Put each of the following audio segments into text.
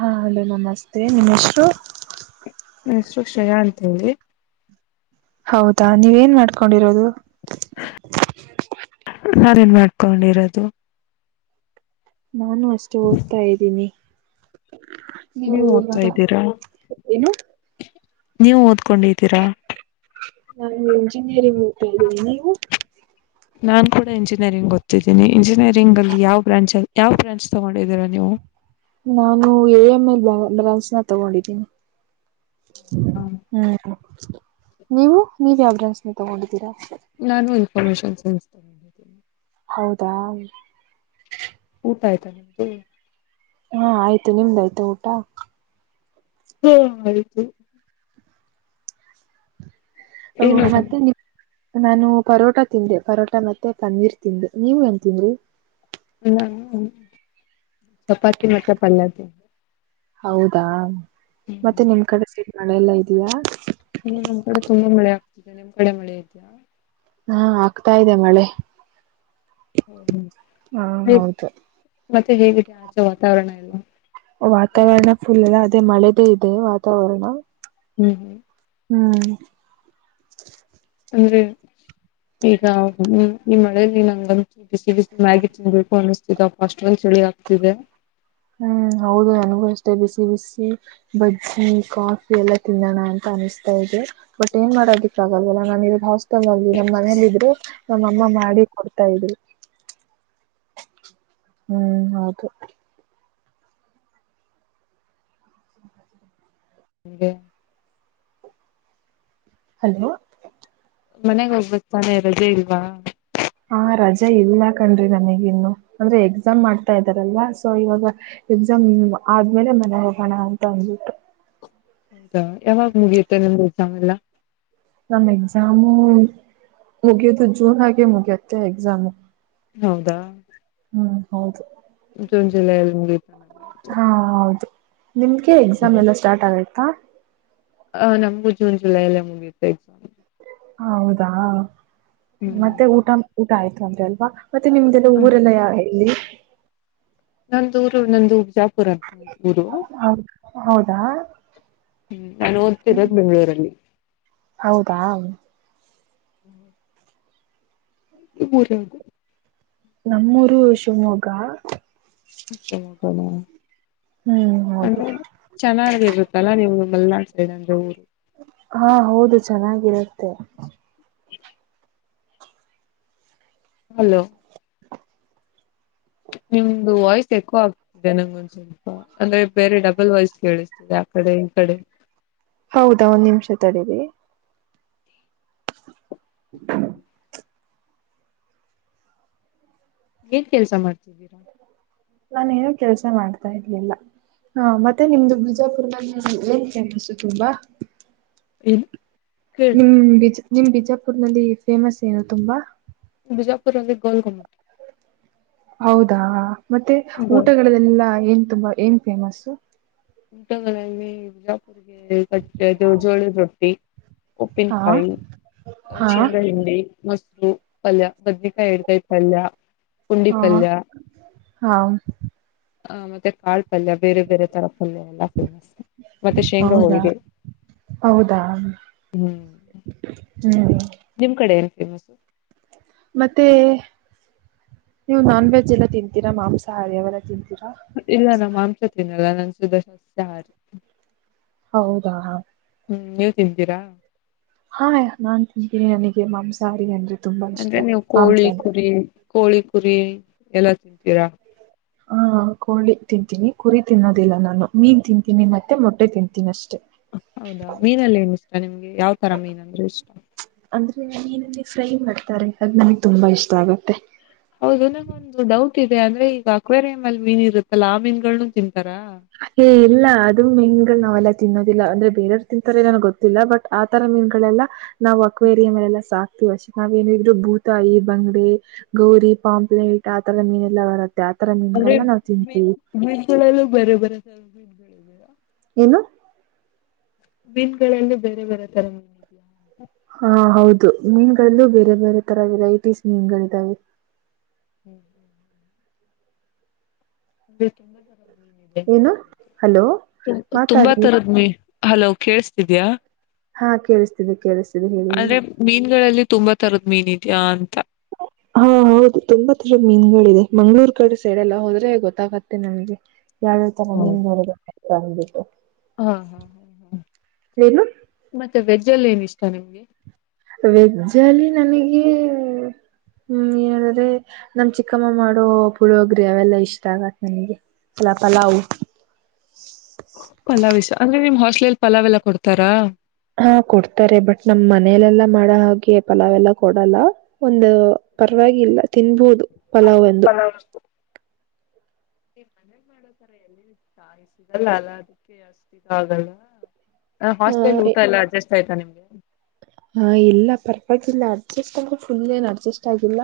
ಹಾ ಅಲೋ ನಮಸ್ತೆ ನಿಮ್ಮೆಶ್ರು? ಹ ಶ್ರೇಯಾ ಅಂತ ಹೇಳಿ, ಹೌದಾ ನೀವೇನ್ ಮಾಡ್ಕೊಂಡಿರೋದು? ನಾನೇನ್ ಮಾಡ್ಕೊಂಡಿರೋದು? ನಾನು ಅಷ್ಟೇ ಓದ್ತಾ ಇದ್ದೀನಿ. [unintelligible] ನೀವು ನೀವ್ ಓದ್ತಾ ಇವಾಗ ಇದ್ದೀರಾ? ಏನು ನೀವು ಓದ್ಕೊಂಡಿದ್ದೀರಾ? ಹಾ ಇಂಜಿನಿಯರಿಂಗ್ ಓದ್ತಾ ಇದೀನಿ. ನೀವು? ನಾನ್ ಕೂಡ ಇಂಜಿನಿಯರಿಂಗ್ ಗೊತ್ತಿದ್ದೇನೆ, ಇಂಜಿನಿಯರಿಂಗ್ ಅಲ್ಲಿ ಯಾವ ಬ್ರಾಂಚಲ್ ಯಾವ್ ಬ್ರಾಂಚ್ ತಗೊಂಡಿದ್ದೀರ ನೀವು? ನಾನು ಎ ಎಂ ಎಲ್ ನ ತಗೊಂಡಿದ್ದಿನಿ. ಹ್ಮ್ ನೀವು ನೀವ ಯಾವ್ ಬ್ರಾಂಚ್ ನ ತಗೊಂಡಿದ್ದೀರಾ? Commission science. ಹೌದಾ ಊಟ ಆಯ್ತಾ ನಿಮ್ದು? ಹಾ ಆಯ್ತು ನಿಮ್ದಾಯ್ತು ಊಟ ಹ್ಮ ಆಯಿತು [unintelligible] ಹ ಏನ್ ಊಟ ಮತ್ತೆ ನಿಮ್ ನಾನು ಪರೋಟಾ ತಿಂದೆ ಪರೋಟಾ ಮತ್ತೆ ಪನ್ನೀರ್ ತಿಂದೆ ನೀವ್ ಏನ್ ತಿಂದ್ರಿ. [unintelligible] ಹ್ಮ್ ಚಪಾತಿ ಮ ಪಲ್ಲತಿ. [unintelligible] ಹೌದಾ. ಮತ್ತೆ ನಿಮ್ ಕಡೆ ಸಿ. [unintelligible] ಮಳೆಲ್ಲಾ ಇದಯಾ. ಹ್ಮ ನಮ್ ಕಡೆ ತುಂಬಾ ಮಳೆ ಆಗ್ತಿದೆ ನಿಮ್ ಕಡೆ ಮಳೆ ಇದ್ಯಾ. ಹಾ ಆಗ್ತಾ ಇದೆ ಮಳೆ. [unintelligible] ಹ್ಮ ಹ್ಮ. ಹಾ ಹೌದು. [unintelligible] ಮತ್ತೆ ಹೇಗಿದೆ. [unintelligible] ಎಲ್ಲ [unintelligible] ವಾತಾವರ್ರಣಫುಲ್. [unintelligible] [unintelligible] ಮ ಮಳೆದೇ ಇದೆ ವಾತಾವರಣ. ಹ್ಮ್ ಹ್ಮ್. [unintelligible] ಹ್ಮ್. [unintelligible] ಅಂದ್ರೆ ಈಗ ಹ್ಮ ಈ ಮಳೇಲಿ ನಂಗಮ್. [unintelligible] ಬಿಸಿ ಬಿಸಿ [unintelligible] ತ [unintelligible] ಅಷ್ಟೊಂದ ಚಳಿ ಆಗ್ತಿದೆ. ಹ್ಮ್ ಹೌದು ನನಗೂ ಅಷ್ಟೇ ಬಿಸಿ ಬಿಸಿ ಬಜ್ಜಿ ಕಾಫಿ ಎಲ್ಲಾ ತಿನ್ನೋಣ ಅಂತ ಅನಿಸ್ತಾ ಇದೆ ಬಟ್ ಏನ್ ಮಾಡೋದಿಕ್ಕ ಆಗಲ್ಲ್ಲ ನಾನು ಇರೋದು ಹಸ್. ನಮ್ಮ್ ಮನೇಲಿ ಇದ್ರು ನಮ್ಮಮ್ಮ ಮಾಡಿ. ಇದವಿ [unintelligible] ಹ್ಮ್ ಹೌದು. ಹಗೆ. [unintelligible] ಹಲೋ. ಮನೆಗ್ ಹೋಗ್ಬೇಕತಾನೆ ರಜೆ ಇಲ್ವಾ. ಆ ರಜೆ ಇಲ್ಲ ಕಣ್ರಿ ನನಗಿ ಇನ್ನು ಅಂದ್ರೆ ಎಕ್ಸಾಮ್ ಮಾಡ್ತಾ ಇದ್ದಾರಲ್ಲ ಸೊ ಇವಾಗ ಎಕ್ಸಾಮ್ ಆದ್ಮೇಲೆ ಮನೆ ಹೋಗೋಣ ಅಂತ ಅಂದಬಿಟ್ಟು. ಹೌದಾ ಯಾವಾಗ ಮುಗಿಯುತ್ತೆ ನಿಮ್ದು ಎಕ್ಸಾಮ್ ಎಲ್ಲ. ನಮ್ ಎಕ್ಸಾಮು ಮುಗಿಯುದುು ಜೂನ್ಗೆ ಮುಗಿಯತ್ತೆ ಎಕ್ಸಾಮು. ಹೌದಾ. ಹ್ಮ್ ಹೌದು. ಜೂನ್ ಜುಲೈ ಅಲ್ಲಿ ನಿ. ಹಾ ಹೌದು. ನಿಮ್ಗೆ ಎಕ್ಸಾಮ ಹ್ಮ್. ಎಲ್ಲ ಸ್ಟಾರ್ ಆಗುತ್ತೆ. ಹತ್ತ. [unintelligible] ಆ ನಮಗೂ ಜೂನ್ ಜುಲೈ ಅಲ್ಲೇ ಮುಗಿತೆ [unintelligible] ಎಕ್ಸಾಮ್. ಹೌದಾ. ಮತ್ತೆ ಹ್ಮ್ ಊಟ ಊಟ ಆಯ್ತು. [unintelligible] [unintelligible] ದ್ರೆ ಅಲ್ವಾ. ಮತ್ತೆ ನಿಮ್ದೆಲ್ಲ ಊರೆಲ್ಲ ಯಾವ ಇಲ್ಲಿ. ಹ್ಮ್ಮ್. ನಂದೂರು ನಂದುಜಾಪುರಂತ. ಹೌದು ಹೌದು ಹಾ ನಾು ಓದ್ತಿರೋದು್ ಬೆಂಗಳೂರಲ್ಲಿ ಹೌದಾ ಹ್ಮ್ ಮೂಊರ ನಮ್ಮೂರು ಶಿವಮೊಗ್ಗ ಕ ಹ್ಮ್ ಹೌದು ಅಂದ್ರೆ ಚೆನ್ನಾಗಿ ಇರುತ್ತಲ್ಲ ನೀವು ಮಲೆನಾಡು ಸೈಡ್ ಅಂದ ಊರು ಚೆನ್ನಾಗಿರುತ್ತೆ ಇ ಹಲೋ ನಿಮ್ದು ವಾಯ್ಸ್ ಎಕೋ ಆಗ್ತಿದೆ ನಂಗೊಂದ್ ಸ್ವಲ್ಪ ಅಂದ್ರೆ ಬೇರೆ ಡಬಲ್ ವಾಯ್ಸ್ ಕೇಳಿಸ್ತಿದೆ ಆ ಕಡೆ ಈ ಕಡೆ ಹೌದಾ ಒಂದ್ ನಿಮಿಷ ತಡೀರಿ ಹ್ಮ್ ಏನ್ ಕೆಲ್ಸ ಮಾಡ್ತಿದ್ದೀರಾ ನಾನೇಏನ ಕೆಲ್ಸ ಮಾಡ್ತಾ ಇರ್ಲಿಲ್ಲ ಹ ಮತ್ತೆ ನಿಮ್ದು ಬಿಜಾಪುರ್ ನಲ್ಲಿ ಏನ್ ಫೇಮಸ್ಸು ತುಂಬಾ ಹ್ಮ ನಿ್ಮ್ಜ ನಿಮ್ ಬಿಜ ೂರ್ ನಲ್ಲಿ ಫೇಮಸ್ ಏನು ತುಂಬಾ ಬಿಜಾಪು ಅಲ್ಲಿ ಗೋಲ್ಘುಮ ಹೌದಾ ಮತ್ತೆ ಗೋಲ್ ಊಟಗಳಲ್ಲೆಲ್ಲ ಏನ್ ತುಂಬಾ ಏನ್ ಫೇಮಸ್ು ಊಟ ಬಿಜಾಪುರ್ಗೆ ಕಟ್ಟದು ಜೋಳಿ ರೊಟ್ಟಿ ಹಾ ಉಪ್ಪಿನಕಾಯಿ ಹಾ ಚಿಂಡಿ ಮ ಹ ಅಲ್ಲ ಬದ್ರಕಾಯಿ ಇಡ್ಕಾಯಿ ಪಲ್ಯ ಪುಂಡಿ ಹಾ ಪಲ್ಯ ಹಾ ಹ ಮತ್ತೆ ಆಾಳ್ ಪಲ್ಯ ಬೇರೆ ಬೇರೆ ತರಪಲ್ಯ ಎಲ್ಲ ಫೇಮಸ್ ಮತ್ತೆ ಶೇಂಗಾ ಹೌದಾ ಹೋಳಿಗೆ ಹೌದಾ ಹ್ಮ್ ಹ್ಮ್ ನಿಮ್ ಕಡೆ ನು ಸ ಮತ್ತೆ ನೀವು ನಾನ್ ವೆಜ್ ಎಲ್ಲ ತಿಂತೀರಾ ಮಾಂಸಾಹಾರಿ ಅವೆಲ್ಲ ತಿೀರ ಇಲ್ಲ ನಮ್ಮ ಸಿನಾರಾಯಣ ಸ ದಶಸಹಾರಿ ಹೌದಾ ಹ ಹ್ಮ್ ನೀವ ತಿಂತೀರಾ ಹಾ ನಾನ್ ತಿಿದ್ದೀನಿ ನನಗೆ ಮಾಂಸಾರಿ ಅನ್ ಅಂದ್ರೆ ನೀವು ಕೋಳಿ ಕುರಿ ಕೋಳಿ ಪುರಿ ಎಲ್ಲಾ ತಿಂತೀರಾ ಹಾ ಕೋಳಿ ತಿಂತೀನಿ ಕುರಿ ತಿನ್ನೋದಿಲ್ಲ ನಾನು ಮೀನ್ ತಿಂತೀನಿ ಮತ್ತೆ ಮೊಟ್ಟೆ ತಿಂತೀನಿ ಅಷ್ಟೇ ಹೌದಾ ಮೀನಲ್ಲ ಏನ ಇಷ್ಟ ನಿಮ್ದ ಯಾವ ತರ ಮೀನ್ ಅಂದ್ರೆ ಇಷ್ಟ ಅಂದ್ರೆ ಫ್ರೈ ಮಾಡ್ತಾರೆ ಅದು ನನಗೆ ತುಂಬಾ ಇಷ್ಟ ಆಗುತ್ತೆ ಹೌದು ನಂಗೊಂದು ಡೌಟ್ ಇದೆ ಅಂದ್ರೆ ಈಗ ಅಕ್ವೆೇರಿಯ್ ಅಲ್ಲಿ ಮೀನ್ ಇರುತ್ತಲ್ಲಾ ಆ ಮೀನ್ಗಳ್ನು ತಿಂತ ಹೇ ಇಲ್ಲ ಅದು ಮೆನ್ ನಾವೆಲ್ಲ ತಿನ್ನೋದಿಲ್ಲ ಅಂದ್ರೆ ಬೇರೆಯವರು ತಿಂತಾರೆ ನನಗೆ ಗೊತ್ತಿಲ್ಲ ಬಟ್ ಆ ತರ ಮೀನ್ಗಳೆಲ್ಲ ನಾವು ಅಕ್ವೆೇರಿಯ ಮೇಲೆಲ್ಲಾ ಸಾಕ- ವಶ ನಾವೇಏನಿದ್ರು ಬೂತಾಯಿ ಬಂಗಡೆ ಗೌರಿ ಪಾಂಪ್ಲೆೇಟ್ ಆ ತರ ಮೀನೆಲ್ಲ ಬರತ್ತೆ ಅಂದ್ರೆ ಬೀಸಳಲ್ಲ ಬರ ಬರ ಸಲ್ ಬೆಳ ಬ ಹನು ಬೀತ್ಗಳಲ್ಲಿ ಬೇರೆ ಬೇರೆ ತರಿದೆಯಾ ಹಾ ಹೌದು ಮೀನು ಲ್ಲೂ ಬೇರೆ ಬೇರೆ ತರ ವೆರೈಟೀಸ್ ಮೀನ್ಗಳಿದಾವೆ ಹ್ಮ್ ಹ್ಮ್ ಅ ಏನು ಹಲೋ ತುಂ ತುಂಬಾ ಮಾತಾಡಿ ತರದ್ ಮೀ ಹಲೋ ಕೇೇಳಸ್ತಿದ್ಯಾ ಹಾ ಕೇಳಿಸ್ತೀನಿ ಕೇಳಿಸತೀಿ ಅಂದ್ರೆ ಮೀನ್ಗಳಲ್ಲಿ ತುಂಬಾ ತರದ್ ಮೀನ್ ಇದಿದ್ಯಾಾ ಅಂತ ಹಾ ಹೌದು ತುಂಬಾ ತರ ಮೀನ್ಗಳಿದೆ ಮಂಗ್ಗಳೂರ್ ಕಡೆ ಸೈಡ್ ಎಲ್ಲ ಹೋದ್ರೆ ಗೊತ್ತಾಗತ್ತೆ ನಮ್ಗೆ ಯಾವ ಯಾವ ತರ ಹೌದು ಮೀನುಗಳಿಗೆ ಹಬೇಕತ ಹಾ ಹಾ ಹ ಹ ಏನು ಮತ್ತೆ ವೆಜ್ ಜಲ್ಲ ಏನ ಇಷ್ಟ ನಿಮ್ಗೆ ವೆಜ್ಜ್ ಅಲ್ಲಿ ನನಗೆ ಹ್ಮ್ ಹೇಳಿದ್ರೆ ನಮ ಚಿಕ್ಕಮ್ಮ ಮಾಡೋ ಪುಳೋಗ್ರಿ ಅವೆಲ್ಲಾ ಇಷ್ಟ ಆಗತ್ ನನಗೆ ಎಲ ಪಲಾವು್ ಪಲಾವೆಲ್ಲ ಕೊಡ್ತಾರಾ ಹಾ ಕೊಡ್ತಾರೆ ಬಟ್ ನಮ್ ಮನಲೆಲ್ಲಾ ಮಾಡ ಹಾಗೆ ಪಲಾವೆಲ್ಲ ಕೊಡಲ್ಲ ಒಂದು ಪರವಾಗಿಲ್ಲ ತಿನ್ಬಹುದು ಪಲಾವ್ ಎಂದು [unintelligible] ಹ ಹಾಸ್ಟ್ಲ್ಲಿ ಆ ಊಟ ಎಲ್ಲ ಅಡ್ಜಸ್ ಆಯತಾ ನಿಮ್ಗೆ ಹಾ ಇಲ್ಲ ಪರವಾಗಿಲ್ಲ ಅಡ್ಜಸ್ಟ್ೊಂಡ್ರು ಫುಲ್ ಏನು ಅಡ್ಜಸ್ಟ್ ಆಗಿಲ್ಲ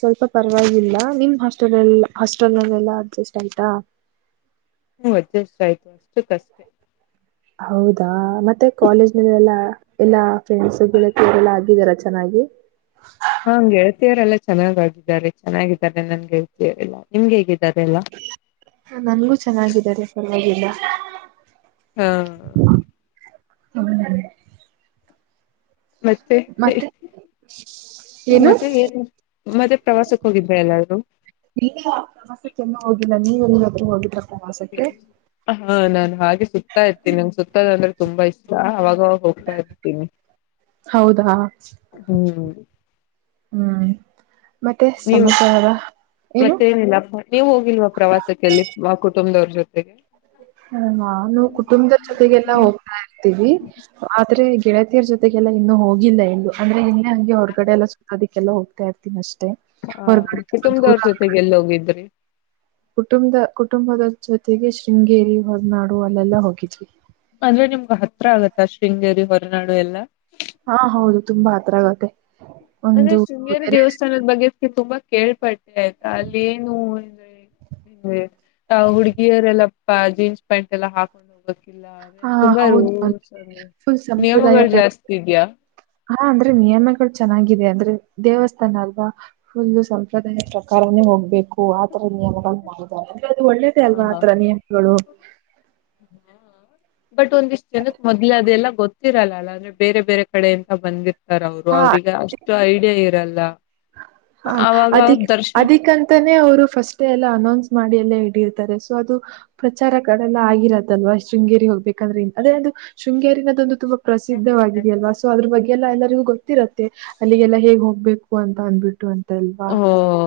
ಸ್ವಲ್ಪ ಪರವಾಗಿಲ್ಲ ನಿಮ್ ಹಾಸ್ಟೆಲ್ ಹಾಸ್ಟೆಲ್ ನ ಎಲ್ಲಾ ಅಡ್ಜಸ್ಟ್ ಆಯ್ತಾ ಹ್ಮ ಅಜಷ್ಟ ಆಯ್ತು ಅಷ್ಟು ಕಷ್ಟೇ ಹೌದಾ ಮತ್ತೆ ಕಾಲೇಜ್ ನಲ್ಲ ಎಲ್ಲ ಎಲ್ಲಾ ೆಂಡ್ಸ್ ಗೆ ಎಲ್ಲ ಆಗಿದಾರ ಚೆನ್ನಾಗಿ ಹಾ ಗೆಳಳ್ತಿಯವರೆಲ್ಲಾ ಚೆನ್ನಾಗಾಗಿದ್ದಾರೆ ಚೆನ್ನಾಗಿದ್ದಾರೆನ ನನ್ಗೆಳ್ತಿಯ ಇಲ್ಲ ನಿಮ್ಗೆ ಹೇಗ ನನ್ಗೂ ಚೆನ್ನಾಗಿದ್ದಾರೆ ಸ್ವಲ್ಪ [unintelligible] ಹಾ ಹೌದೇ ಮತ್ತೆ ಇಲ್ಲ ಮತ್ತೆ ಏನು ಮತ್ತೆ ಪ್ರವಾಸಕ್ಕೆ ಹೋಗಿದೆ ಎಲ್ಲೂ ನೀವ ಹ ಹೋಗಿ ಹಾ ನಾನ ಸುತ್ತಾ ಇರ್ತೀನಿ ನಂಗೆ ಸುತ್ತದ ಅಂದ್ರೆ ತುಂಬಾ ಇಷ್ಟ ಅವಾಗಾಗ ಹೋಗ್ತಾ ಇರ್ತೀನಿ ಹೌದಾ ಹ್ಮ್ ಹ್ಮ್ ಮತ್ತೆ ನೀವು ಸಮಾಚಾರ ಏನು ಮತ್ತೇನಿಲ್ಲ ನೀವು ಹೋಗಿಲ್ವಾ ಪ್ರವಾಸಕ್ಕೆ ಅಲ್ಲಿ ಆ ಕುಟುಂಬದವ್ರ ಜೊತೆಗೆ ಹ ನಾನು ಕುಟುಂಬದ ಜೊತೆಗೆಲ್ಲ ಹೋಗ್ತಾ ಇರ್ತೀವಿ ಆದ್ರೆ ಕೆಗೆಳತಿಯರ ಜೊತೆಗೆಲ್ಲ ಇನ್ನು ಹೋಗಿಲ್ಲ ಎಂದು ಅಂದ್ರೆ ಇ ಹಂಗೆ ಹೊರಗಡೆ ಎಲ್ಲ ಸುತ್ತದಕ್ಕೆ ಎಲ್ಲ ಹೋಗ್ತಾ ಇತೀನಿಷ್ಟೆ ಹಾ ಕುಟುಂಬದವ್ರ ಜೊತೆಗೆ ಎಲ್ಲೋಗಿದ್ರಿ. ಕುಟುಂಬದ ಕುಟುಂಬದ ಜೊತೆಗೆ ಶೃಂಗೇರಿ ಹೊದನಾಡು ಅಲ್ಲೆಲ್ಲಾ ಹೋಗಿದ್ವಿ. ಅಂದ್ರೆ ನಿಮ್ಗ ಹತ್ರ ಆಗತ್ತಾ ಶೃಂಗೇರಿ ಹೊರನಾಡು ಎಲ್ಲ. ಹಾ ಹೌದು ತುಂಬಾ ಹತ್ರರಗತ್ತೆ. ಅಂದ್ರೆ ಶೃಂಗೇರಿ ದೇವಸ್ಥಾನದ ಬಗ್ಗೆದಕ ತುಂಬಾ ಕೇಳ್ಪಟ್ಟೆ ಆಯ್ತಾ ಅಲ್ಲಿ ಏನು. ಆ ಹುಡುಗಿಯರೆಲ್ಲ ಪ ಜೀನ್ಸ್ ಪ್ಯಾಂಟ್ ಎಲ್ಲಾ ಹಾಕೊಂಡ್ ಹೋಗ. ಹಾ ಹೌದು ಫುಲ್ ಸಂಪ್ರದಾಯ ನಿಯಮಗಳು ಪ್ರಕಾರ ಜಾಸ್ತಿ ಇದ್ಯಾ? ಹ ಅಂದ್ರೆ ನಿಯಮಗಳು ಚೆನ್ನಾಗಿದೆ ಅಂದ್ರೆ. ದೇವಸ್ಥಾನ ಅಲ್ವಾ ಫುಲ್ಲ ಸಂಪ್ರದಾಯ ಪ್ರಕಾರನೇ ಹೋಗ್ಬೇಕು. ಹ್ ಆ ತರ ನಿಯಮಗಳು ಮಾಡಿದ್ದಾರೆ ಅಂದ್ರೆ ಅದು ಒಳ್ಳೇದೇ ಹ ಅಲ್ವಾ ಹಾ ಆತರ ನಿಯಮಗಳು. ಬಟ್ ಒಂದಿಷ್ಟ್ ಜನಕ್ ಮೊದ್ಲೆ ಅದೆಲ್ಲಾ ಗೊತ್ತಿರಲ್ಲ ಅಲ್ಲ ಅಂದ್ರೆ ಬೇರೆ ಬೇರೆ ಕಡೆ ಎಂತ ಬಂದಿರ್ ಹ ಇರಲ್ಲ ಹ ಅವಾಗ ಅಿ ಅವ್ರ ದರ್ಶನ ಅದಕ್ಕಂತಾನೇ ಅವರು ಫಸ್ಟ್ ಎಲ್ಲ ಅನೌನ್ಸ್ ಮಾಡಿ ಎಲ್ಲ ರ್ತಾರೆ ಸೊ ಅದು ಪ್ರಚಾರ ಕಲ್ಲ ಆಗಿರೋದಲ್ವಾ ಶೃಂಗೇರಿ ಹೋಗ್ಬೇಕಂದ್ರೆ ಅದೇ ಅದು ಶೃಂಗೇರಿನದ ಒಂದು ತುಂಬಾ ಪ್ರಸಿದ್ಧವಾಗಿದೆಯ ಅಲ್ವಾ ಸೊ ಅದ್ರ ಬಗ್ಗೆ ಎಲ್ಲ ಎಲ್ಲರಿಗೂ ಗೊತ್ತಿರತ್ತೆ ಅಲ್ಲಿಗೆಲ್ಲಾ ಹೇಗ್ ಹೋಗ್ಬೇಕು ಅಂತ ಅಂದನ್ಬಿಟ್ಟು ಅಂತ ಓ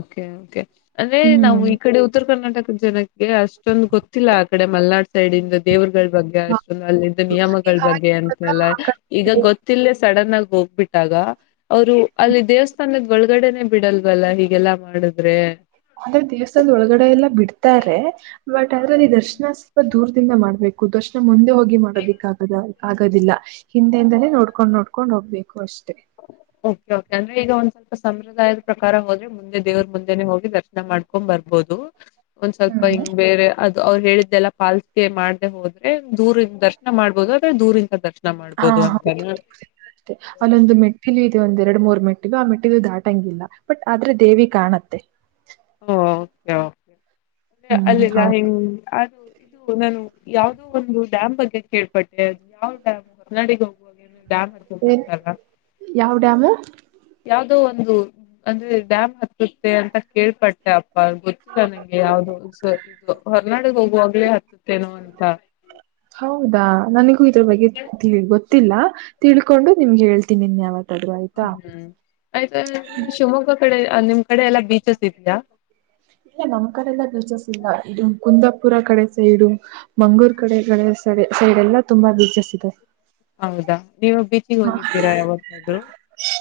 ಓಕೆ ಓಕೆ ಅದೇ ನಾವ ಹ್ಮ್ ಈ ಕಡೆ ಉತ್ತರ ಕರ್ನಾಟಕ ಜನ ಅಷ್ಟೊಂದ ಗೊತ್ತಿಲ್ಲ ಆ ಕಡೆ ಮಲ್ನಾಡ್ ಸೈಡಿಂದಾ ದೇವರಗಳ ಬಗ್ಗೆ ಅಸ್ಟೊಂದ ಅಲ್ಲಿದ್ದ ಹೌದು ನೀವ್ ನಿಯಮಗಳ ಬಗ್ಗೆ ಅಂತೆಲ್ಲಾ ಈಗ ಹಾಗೆ ಗೊತ್ತಿಲ್ಲೇ ಸಡನ್ ಆಗ ಹೋಗ್ಬಿಟ್ಟಾಗ ಅವರು ಅಲ್ಲಿ ದೇವಸ್ಥಾನದ ಒಳಗಡೆನೆ ಬಿಡಲ್ವಲ್ಲ ಹೀಗೆಲ್ಲಾ ಮಾಡಿದ್ರೆ ಅಂದ್ರೆ ದೇವ್ಸ್ಥದ ಒಳಗಡೆ ಎಲ್ಲಾ ಬಿಡ್ತಾರೆ ಅದ್ರಲ್ಲಿ ದರ್ಶನಾ ಸ್ವಲ್ಪ ದೂರ್ ಮಾಡ್ಬೇಕು ದರ್ಶನ ಮುಂದೇ ಹೋಗಿ ಮಾಡೋದಕ್ಕಗದ ಆಗೋದಿಲ್ಲ ಹಿಂದೆಯಿಂದನೆ ನೋಡ್ಕೊಂಡ್ ನೋಡ್ಕೊಂಡ್ ಹೋಗ್ಬೇಕು ಅಷ್ಟೆ ಓಕೆ ಕೆ ಅಂದ್ರೆ ಈಗ ಒಂದ್ ಸ್ವಲ್ಪ ಸಂಪ್ರದಾಯದ ಪ್ರಕಾರ ಹೋದ್ರೆ ಮುಂದೆ ದೇವ್ರ ಮುಂದೆನನೆ ಹೋಗಿ ದರ್ಶನ ಮಾಡ್ಕೊಂಡ್ ಬರ್ಬೋದು ಒಂದ್ ಸ್ವಲ್ಪ ಹಿಂಗ್ ಬೇರೆ ಅವ್ರು ಹೇಳಿದ್ದೆಲ್ಲಾ ಪಾಲ್ಸಿಕೆ ಮಾಡದ್ದೇ ಹೋದ್ರೆ ದೂರಿಂದಾ ದರ್ಶನ ಮಾಡ್ಬೋದು ದೂರಿಂದ ದರ್ಶ [unintelligible] ಮಿ ಇದೆ ಒಂದ್ ಎರಡು ಮೂರ್ ಮೆಟ್ಟಿಲುು ಆ ಮೆಟ್ಟಿಿದು ದಾಟಂಗಿಲ್ಲ ಬಟ್ ಆದ್ರೆ ದೇವಿ ಕಾಣತ್ತೆ ಯಾಕೆ ಹ್ಮ್ ಅಲ್ಲಿಲ್ಲ ಹೌದು ಹಿಂಗ್ ಅದು ಇದು ನನ್ನ ಯಾವವುದೋ ಒಂದು ಡ್ಯಾಮ್ ಬಗ್ಗೆ ಕೇಳ್ಪಟ್ಟೆ ಅದು ಯಾವ್ ಡ್ಯಾಮ್ ಹೊರನಾಡಗೆ ಹೋಗುವಾಗ ಡ್ಯಾಮ್ ಹತ್ತುತ್ತಂತಲ್ಲ. ಯಾವ ಡ್ಯಾಮು ಯಾವುದೋ ಒಂದು ಅಂದ್ರೆ ಡ್ಯಾಮ್ ಹತ್ತುತ್ತೆ ಅಂತ ಕೇಳ್ಪಟ್ಟೆ ಗೊತ್ತಿಲ್ಲ ನಂಗೆ ಯಾವ್ದು ಇದು ಹೊರ್ನಾಡಿಗೆ ಹೋಗುವಾಗ್ಲೇ ಹತ್ತುತ್ತೇನೋ ಅಂತ ನನಗ ಬಗ್ಗೆ ಗೊತ್ತಿಲಾ ತಿಳ್ಕೊಂಡು ನಿಮ್ಗೆ ಹೇಳ್ತೀನಿ ನೀನ್ಯಾವತ್ತ ಹ್ಮ್ ಆಯತು ಅಲಿ ನಿಮ್ಮ ಶಿವಮೊಗ್ಗ ಕಡೆ ನಿಮ್ ಕಡೆ ಎಲ್ಲಾ ಬೀಚಸ್ ಇದ್ದವಾ ಇಲ್ಲ ನಮ್ಮ್ ಕಡೆಲ್ಲ ಬೀಚಸ್ ಇಲ್ಲಾ ಇದು ಕುಂದ ಪುರ ಕಡೆ ಸೈಡು ಮಂಗಳೂರ್ ಕಡೆ ಸೈಡ್ ಎಲ್ಲ ತುಂಬಾ ಬೀಚಸ್ ಸಿಗ [unintelligible] ಹೌದಾ ನೀವು ಬೀಚಿಗೆ ಹೋಗಿದ್ದೀರಾ ಯಾವತ್ತಾದ್ರು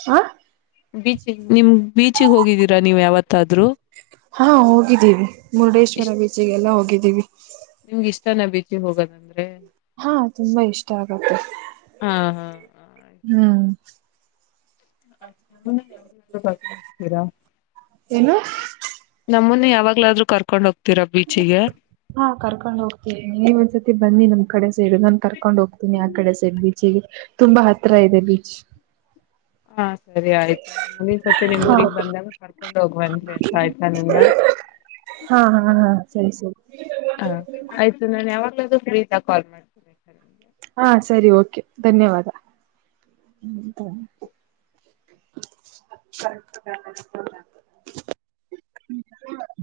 ಹಾ [unintelligible] ಬೀಚ ನಿಮ ಬೀಚಿಗೆ ಹೋಗಿದ್ದೀರಾ ನೀವು್ ಯಾವತ್ತಾದ್ರು [unintelligible] ಹಾ ಹೋಗಿದ್ದೀವಿ ಮುರುಡೇಶ್ವರ ಇಷ್ಟ ಬೀಚಿಗೆಲ್ಲ ಹೋಗವಿನ್ [unintelligible] ಗಿದ್ದೀವಿ [unintelligible] ನಿಮ್ಗೆ ಇಷ್ಟಾನ ಬೀಚಿಗೆ ಹೋಗೋದಂದ್ರೆ [unintelligible] ಹಾ ತುಂಬಾ ಇಷ್ಟ ಆಗತ್ತೆ [unintelligible] ಹಾ ಹಾ ಆಯ್ತು [unintelligible] ಹ್ಮ್ ಆ [unintelligible] ನನ್ನ ಪಕ ಮುತೀರಾ [unintelligible] ಏನು, [unintelligible] ನಮ್ಮನ್ನ ಯಾವಾಗಲಾದ್ರೂರ್ಕೊಂಡೋಗಿ [unintelligible] ಹಾ ಕರ್ಕೊಂಡ್ ಹೋಗ್ತೀವಿ ನೀವ ಒಂದ್ಸತಿ ಬನ್ನಿ ನಮ್ ಕಡೆ [unintelligible] ಸೇಡ್ ನಾನು ಕರ್ಕೊಂಡ್ ಹೋಗ್ತೀನಿ ಆ ಕಡೆ ಸೆಡ್ ಬೀಚ್ಗೆ ತುಂಬಾ ಹತ್ರ ಇದೆ ಬೀಚ್ [unintelligible] ಹಾ [unintelligible] ಸರಿ ಆಯ್ತುಂದನ್ ಸ ನಿಮ್ ಹಾ ಊಗ್ ಬಂದಾಗ ಕರ್ಕೊಂಡ್ ಹೋಗ್ವಂದಿ ಅಂತ ಆಯ್ತಾ ನಿನ್ನ ಹಾ ಹಾ ಹಾ ಸರಿ ಸರಿ ಆಯ್ತು ನ ಯ [unintelligible] ಫ್ರೀಸ್ ಕಾಲ್ ಮಾಡ್ತ [unintelligible] ಹಾ ಸರಿ ಓಕೆ ಧನ್ಯವಾದ [unintelligible]